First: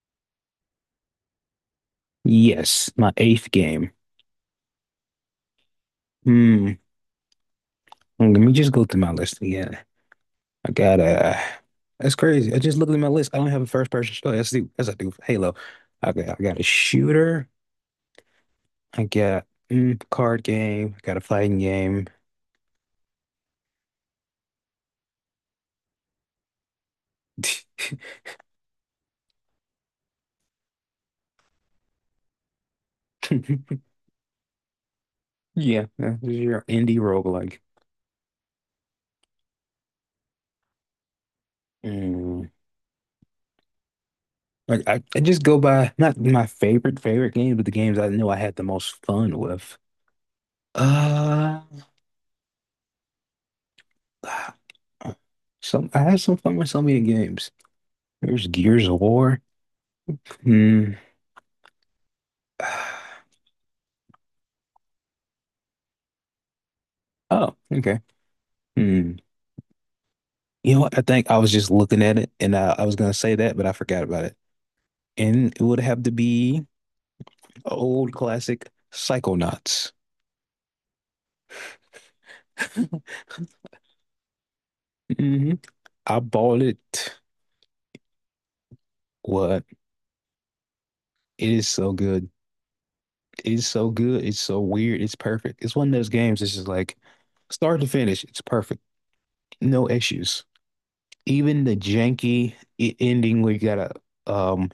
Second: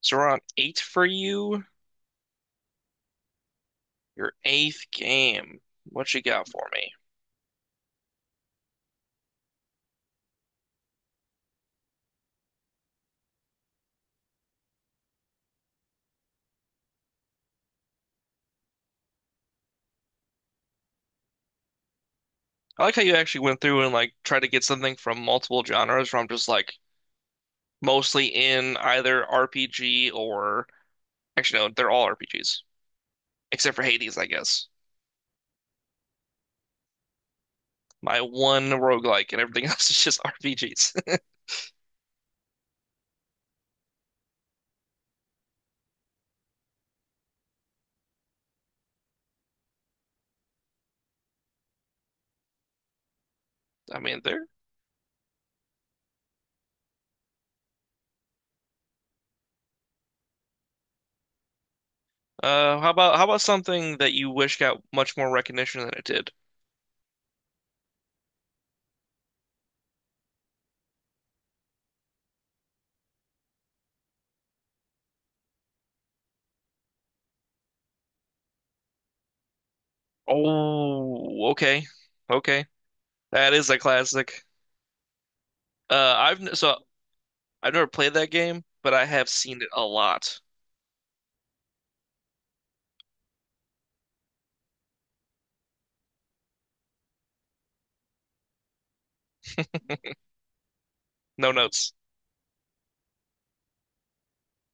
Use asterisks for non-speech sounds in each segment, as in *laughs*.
So we're on eight for you, Yes, my eighth game. your eighth game. What you got for Hmm. me? Let me just go through my list again. I got a That's crazy. I just looked at my list. I don't have a first person shooter. Oh, yes, I do. Yes, I do. Halo. I got a shooter. I got card game. I got a fighting game. I like how you actually went through and like tried to get something from multiple genres from just like mostly in either RPG or actually no, they're all RPGs except *laughs* for Hades, I guess. Yeah, that's your indie roguelike. My one roguelike and everything *laughs* else is just RPGs. Mm. Like I just go by not my favorite favorite games, but the games I know I had the most fun with. Uh, *laughs* I mean, they're *sighs* some I had some fun with so many games. There's Gears of War. Hmm. How about *sighs* something that you wish got much more recognition than it did? Oh, okay. Hmm. You know what? I think I was just looking at it and I was gonna say that, but I forgot about it. And it would have to be an Old classic Psychonauts. Oh, okay. Okay. *laughs* That is a classic. hmm I I've bought so it. I've never played that game, but I have seen What? it a lot. It is so good. It is so good. It's so weird. It's perfect. It's one of those games that's just like start to finish. It's perfect. No issues. No Even the notes. Ending where you gotta um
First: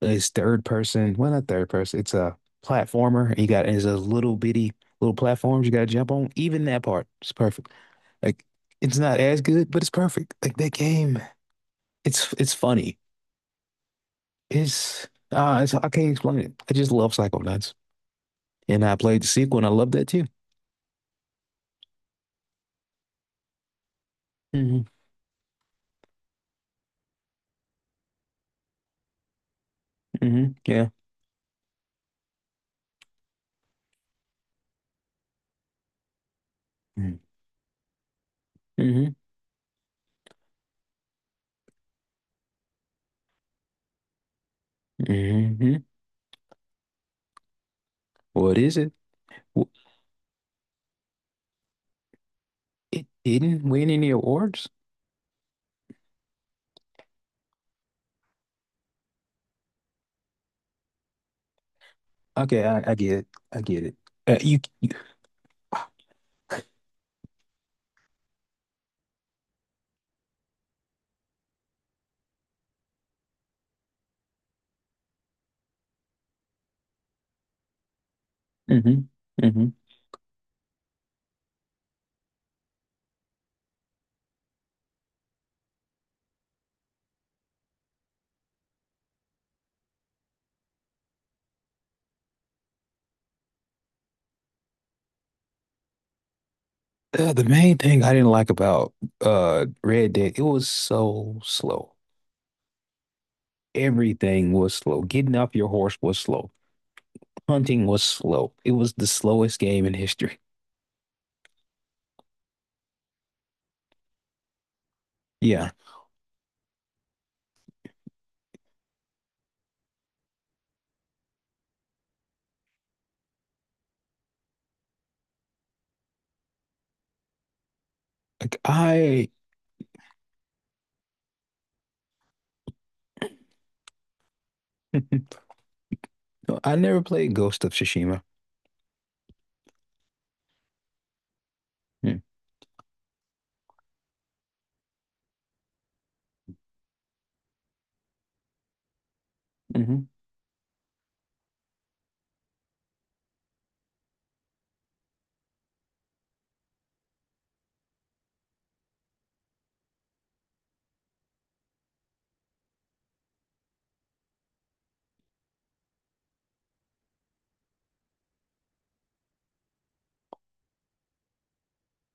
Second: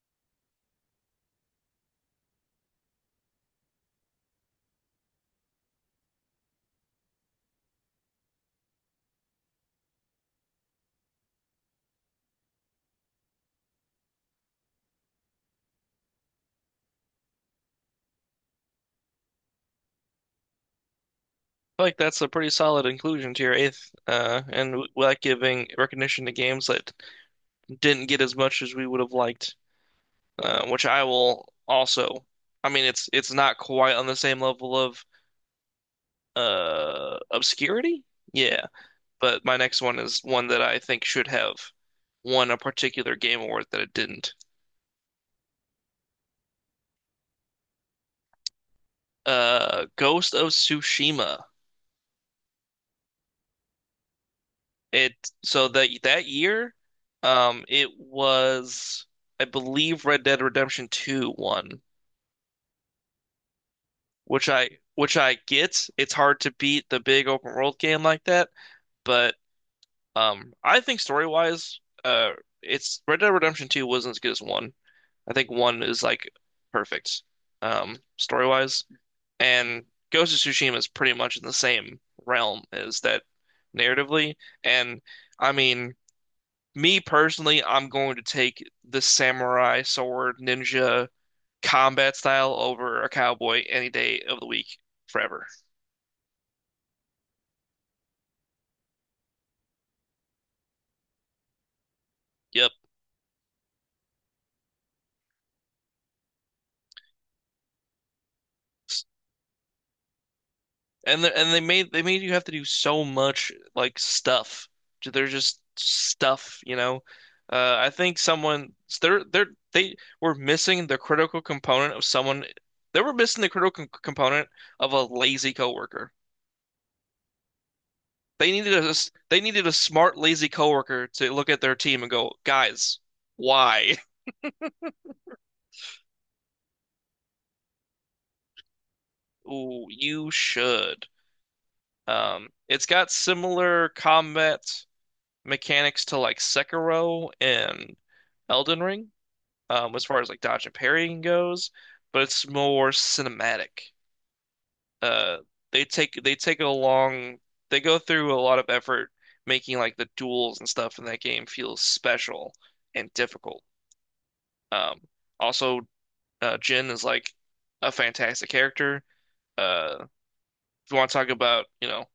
It's third person. Well, not third person. It's a platformer. And you got it's a little bitty little platforms you got to jump on. Even that part is perfect. Like it's not as good, but it's perfect. Like that game, it's funny. It's I can't explain it. I just love Psychonauts, and I played the sequel, and I love that too. I feel like that's a pretty solid inclusion to your eighth, and hmm we like giving recognition to games that didn't get as much as we would have liked, which Yeah. I will also. I mean, it's not quite on the same level of Mm-hmm. Obscurity, yeah, hmm but my next one is one that I think should have won a particular game award that it didn't. What is it? W- Ghost of Tsushima. It didn't win any awards. It so that that year, it was I believe Red Dead Redemption 2 won, Okay, I get it. I get it. Which You. I You get. It's hard to beat the big open world game like that, but I think story wise, it's Red Dead Redemption 2 wasn't as good as one. I think one is like perfect, story hmm wise, hmm and Ghost of Tsushima is pretty much in the same realm as that narratively, and I mean. Me personally, I'm going to take the samurai sword ninja combat style over a cowboy any day of the week forever. The main thing I didn't like about Red Dead, it was so slow. Yep. Everything was slow. Getting off your horse was slow. Hunting was slow. It was the slowest game in history. And they made you have to do so much like stuff. They're just Yeah. stuff, you know. I think someone they're they were missing the critical component of someone. They were missing the critical component of a lazy coworker. They Like needed a they needed a smart, lazy coworker to look at their team and go, guys, why? I never played Ghost of Tsushima. *laughs* Ooh, you should. It's got similar combat mechanics to like Sekiro and Elden Ring, Mm-hmm. as far as like dodge and parrying goes, but it's more cinematic. Uh, they take a long they go through a lot of effort making like the duels and stuff in that game feel special and difficult. Um, also Jin is like a fantastic character. Uh, if you want to talk about, you know,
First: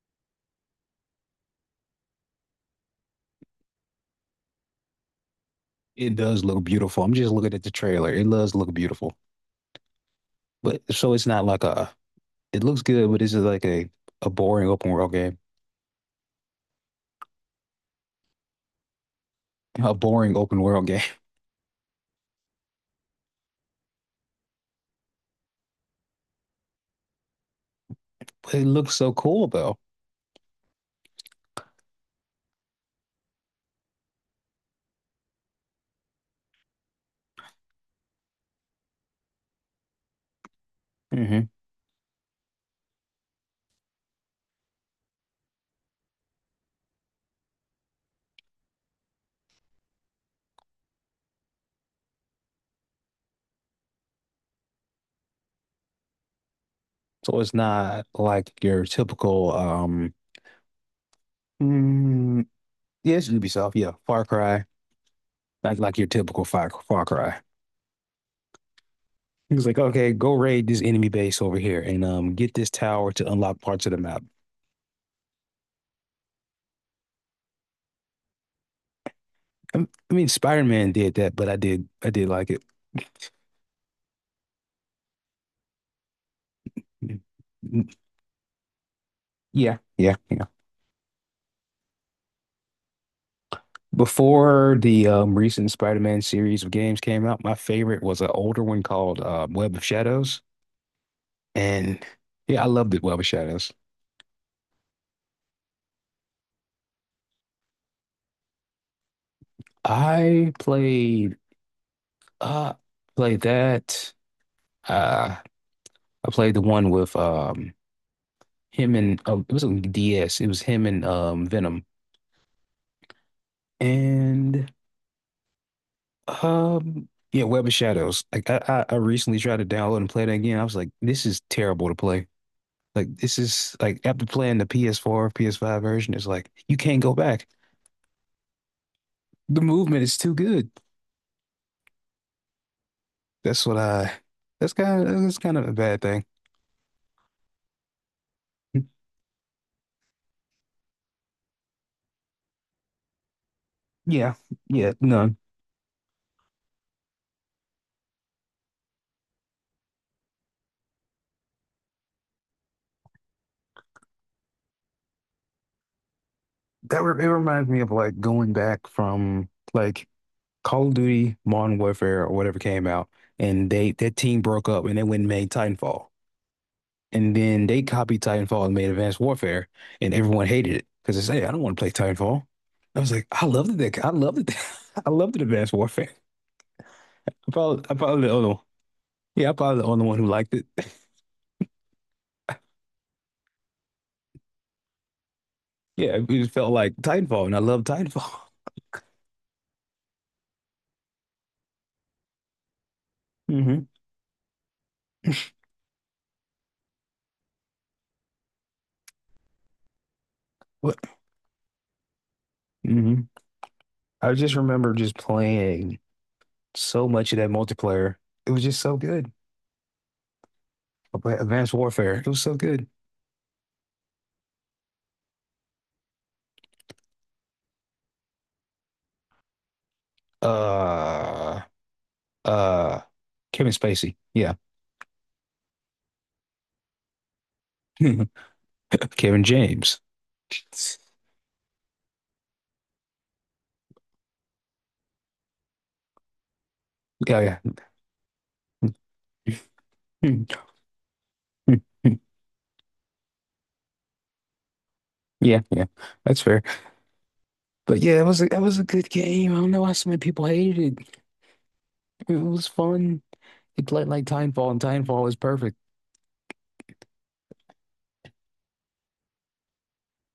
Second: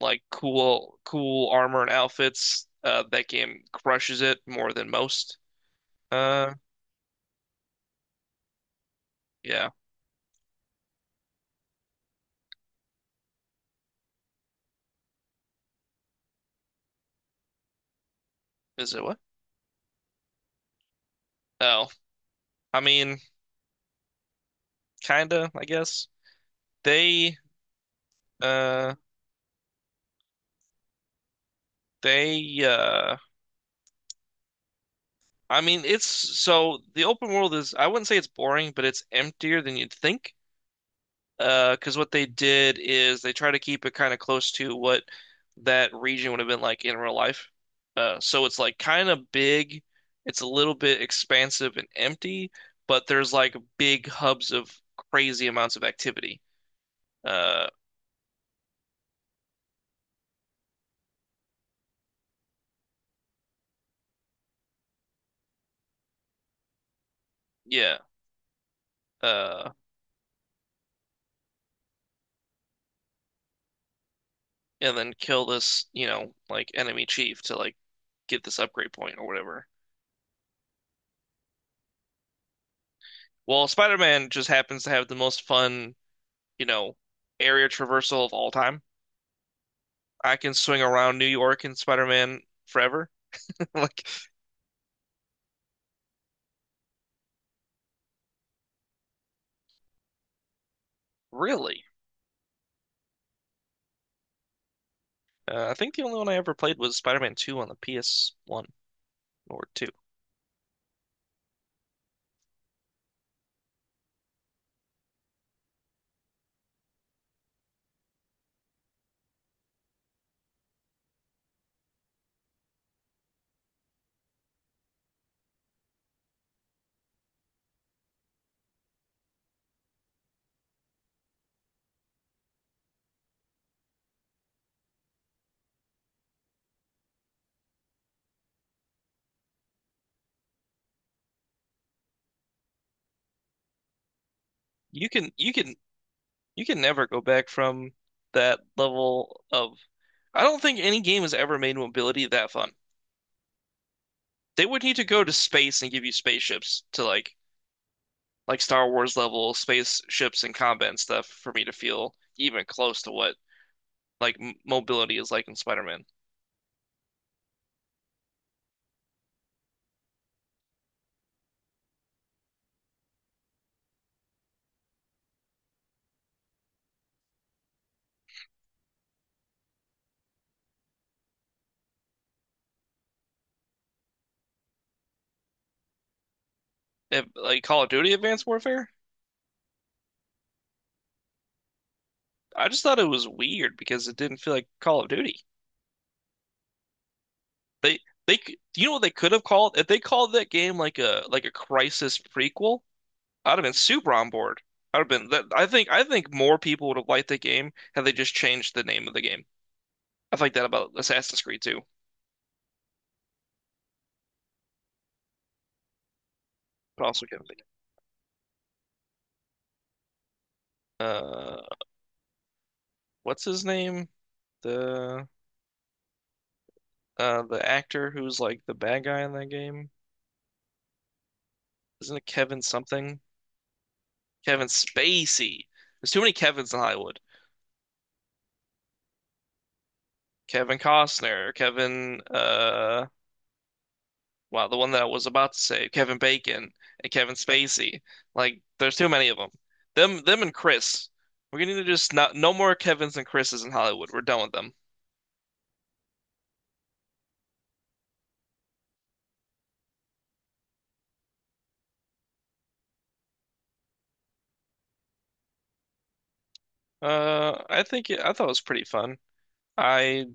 like cool, cool armor and outfits, that game crushes it more than most. It does Uh, look beautiful. I'm just looking at the trailer. It does look beautiful. yeah. But so it's not like a it looks good, but this is like a boring open world game. Is it what? A boring open world game. *laughs* Oh, I mean, kinda, I guess. They, But it uh, looks so cool though. they, uh, I mean, it's so the open world is, I wouldn't say it's boring, but it's emptier than you'd think. Because what they did is they try to keep it kind of close to what that region would have been like in real life. So it's like kind of big, it's a little bit expansive and empty, but there's like big hubs of crazy amounts of activity. So it's Uh, not like your typical mm, yeah, it's Ubisoft, yeah. Far Cry. Like your typical Far Cry. yeah. He's Uh, like, okay, go raid this enemy base over here and get this tower to unlock parts of the map. and then kill this, you know, like enemy chief to like get this upgrade point or whatever. I mean Spider-Man did that, but I did like it. Well, Spider-Man just happens to have the most fun, you know, area traversal of all time. Yeah, yeah, I yeah. can swing around New York and Spider-Man forever. *laughs* Like, Before the recent Spider-Man series of games came out, my favorite was an older one called Web of Shadows, really? and yeah, I loved it, Web of Shadows. I think the only one I ever played was Spider-Man 2 on the PS1 or 2. I played Uh, Played that. Uh, I played the one with him and oh, it was on DS. It was him and Venom and yeah, Web of Shadows. Like I recently tried to download and play that again. I was like, this is terrible to play. Like this is like after playing the PS4, PS5 version, it's like you can't go back. The movement is too good. That's what I. That's You kind of can you a can bad thing. you can never go back from that level of I don't think any game has ever made mobility that fun. Yeah, They would yeah, need to go to no. space and give you spaceships to like Star Wars level spaceships and combat and stuff for me to feel even close to what like m mobility is like in Spider-Man. That re It reminds me of like going back from like Call of Duty, Modern Warfare, or whatever came out, and they that team broke up and they went and made Titanfall, and then they copied Titanfall and made Advanced Warfare, and everyone hated it because they say, "Hey, I don't want to play Titanfall." I was like, I loved it. I loved it. *laughs* I loved it, Advanced Warfare. If, like Call of I Duty probably the Advanced only one. Warfare, Yeah, I probably the only one who liked it. *laughs* I just thought it was weird because it didn't feel like Call of Duty. Yeah, it just felt like Titanfall, and I loved They Titanfall. You know what they could have called if they called that game like a Crisis prequel, *laughs* I'd have been hmm super on board. I'd have been that I think more people would have liked the game had they just changed the name of the game. I like that about What? Assassin's Creed too, hmm I just remember just playing but so also much of kind of that think multiplayer. It was just so good. Uh Advanced Warfare. It was so good. what's his name? The the actor who's like the bad guy in that game. Uh, Isn't it Kevin uh, something? Kevin Spacey. Yeah. Kevin Spacey. There's too many Kevins in Hollywood. *laughs* Kevin James. Kevin Costner, Kevin, wow, the one that I was about to say, Kevin Bacon and Kevin Yeah, Spacey. Like, there's too many of them. yeah. Them and *laughs* Chris. We're gonna need to just not no more Kevins and Chris's in Hollywood. We're done with them. Yeah, yeah. That's fair. But yeah, that was a good game. I don't know why so many people hated it. It was fun. It played like Timefall, and Timefall was perfect. I think it, I thought it was pretty fun. I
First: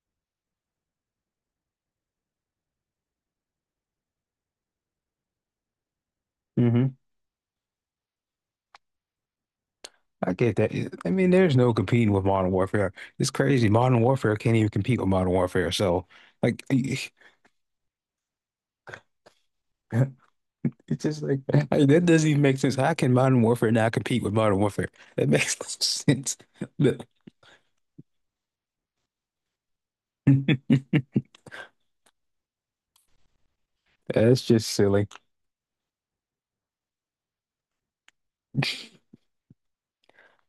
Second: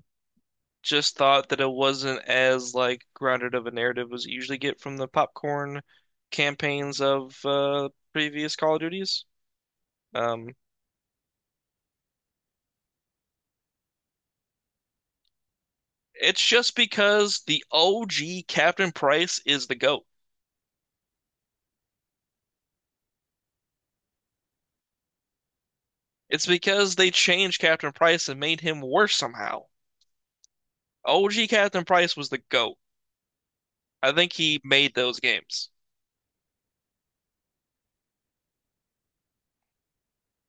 just thought that it wasn't as like grounded of a narrative as you usually get from the popcorn hmm campaigns of previous Call of Duties. I Um, get that. I mean, there's no competing with Modern Warfare. It's crazy. Modern Warfare can't even compete with Modern Warfare. So, it's like, *laughs* just it's because the OG Captain Price is the GOAT. just like, *laughs* like, that doesn't even make sense. How can Modern Warfare not compete with Modern Warfare? That makes *laughs* no sense. It's because But they changed Captain Price and made him worse somehow. *laughs* OG Captain Price was the GOAT. I think that's he just made silly. those games.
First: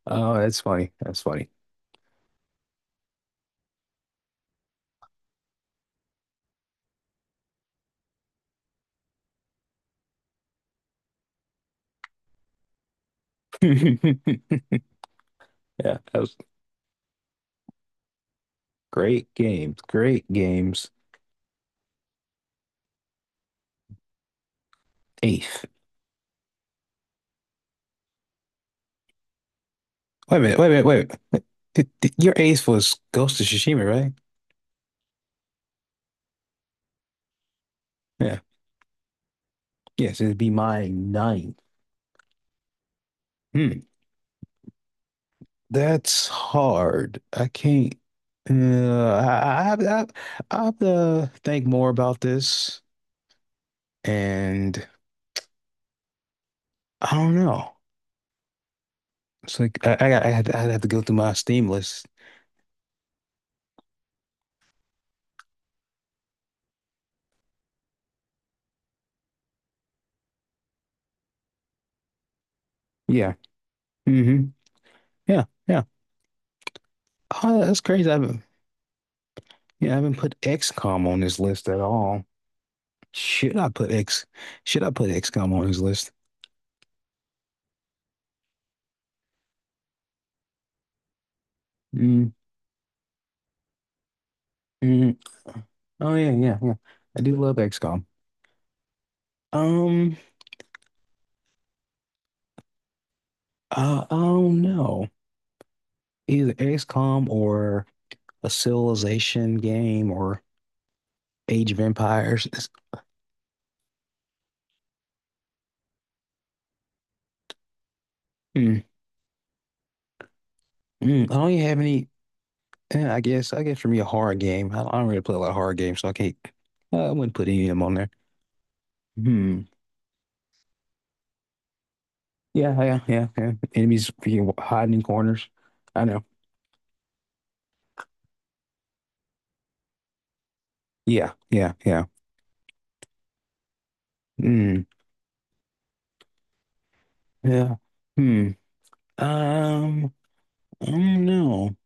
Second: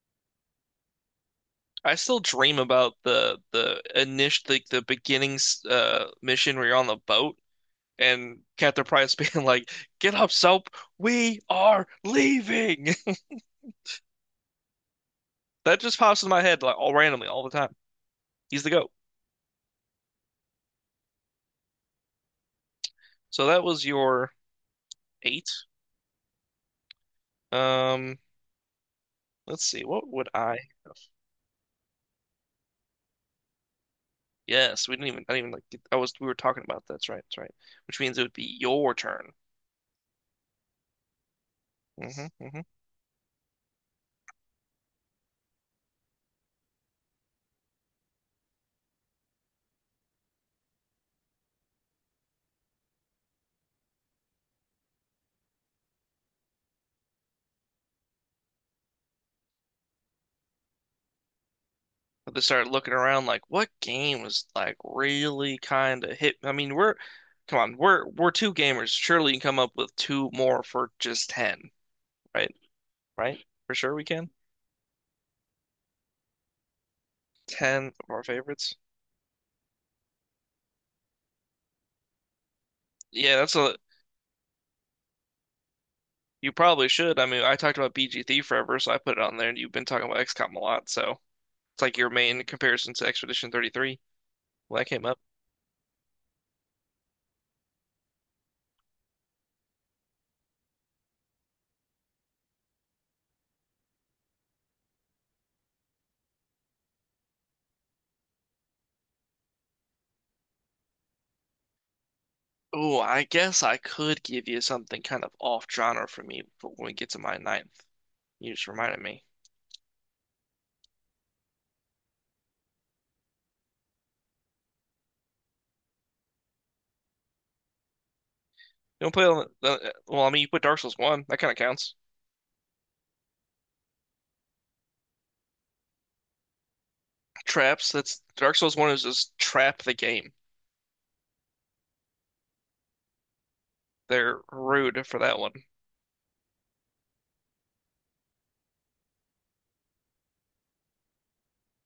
Oh, that's funny. That's funny. I still dream about the initial the beginnings mission where you're on the boat and Captain Price *laughs* being like, "Get up, Soap, we are leaving." *laughs* *laughs* That just Yeah, that pops in was my head like all randomly all the time. He's the GOAT. great games. Great games. So that was your eight. Eighth. Um, let's see, what would Wait a I minute. Wait a minute. Wait. A minute. Your eighth was Ghost of Tsushima, right? Yes, we didn't even. I didn't even like. Get, I was. We were talking about That's right. Which means it would Yeah. be your turn. Yes, it'd be my ninth. Hmm. Hmm. Hmm. That's hard. I can't. Uh, I, I have I, I have to think more about this, and I don't know. It's like I'd have to go through my Steam list. But they started looking around like, what game was like really kind of hit? I mean, come on, we're two gamers. Surely you can come up with two more for just ten, right? Yeah. Right? For sure we can. hmm Yeah. Yeah. Oh, that's Ten crazy. of I our haven't. favorites. Yeah, I haven't put XCOM on this list at all. Yeah, that's Should I a. put X? Should I put XCOM on this list? You probably should. I mean, I talked about BG BGT forever, so I put it on there, and you've been talking about XCOM a lot, so it's like your mm main comparison to Expedition 33. Well, that came mm. up. Oh yeah, yeah, yeah. I do love XCOM. Um, I don't know. Either XCOM or a Civilization game or Age of Empires. Oh, I guess I could give you something kind of off genre for me for when we get to my ninth. You just mm, reminded me. I don't even have any. I guess for me a horror game. I don't really play a lot of horror games, so I can't. I wouldn't put any of them on there. You don't play on Hmm. the, well, I mean, you put Dark Souls 1, that kind of counts. Yeah, yeah, yeah, yeah. Enemies freaking hiding in corners. I know. Traps, that's Dark Souls 1 is just trap the game. Yeah, yeah, yeah. They're Hmm. rude for that one. Yeah. Hmm. Um. I don't know.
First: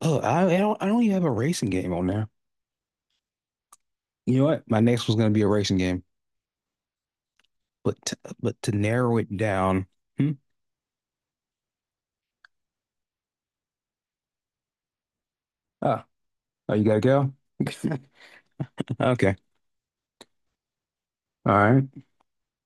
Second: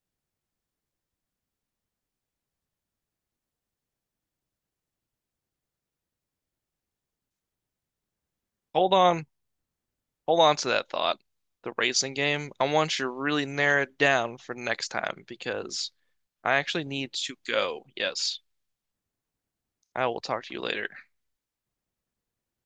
I don't even have a racing game on there. You know what? My next was gonna be a racing game. But to Hold narrow on, it down. Hmm? hold on to that thought. The racing game, I want you to really narrow it down for next time because Ah, I Oh, you actually gotta need go? to go. *laughs* Yes, Okay. I will talk to you later. All right.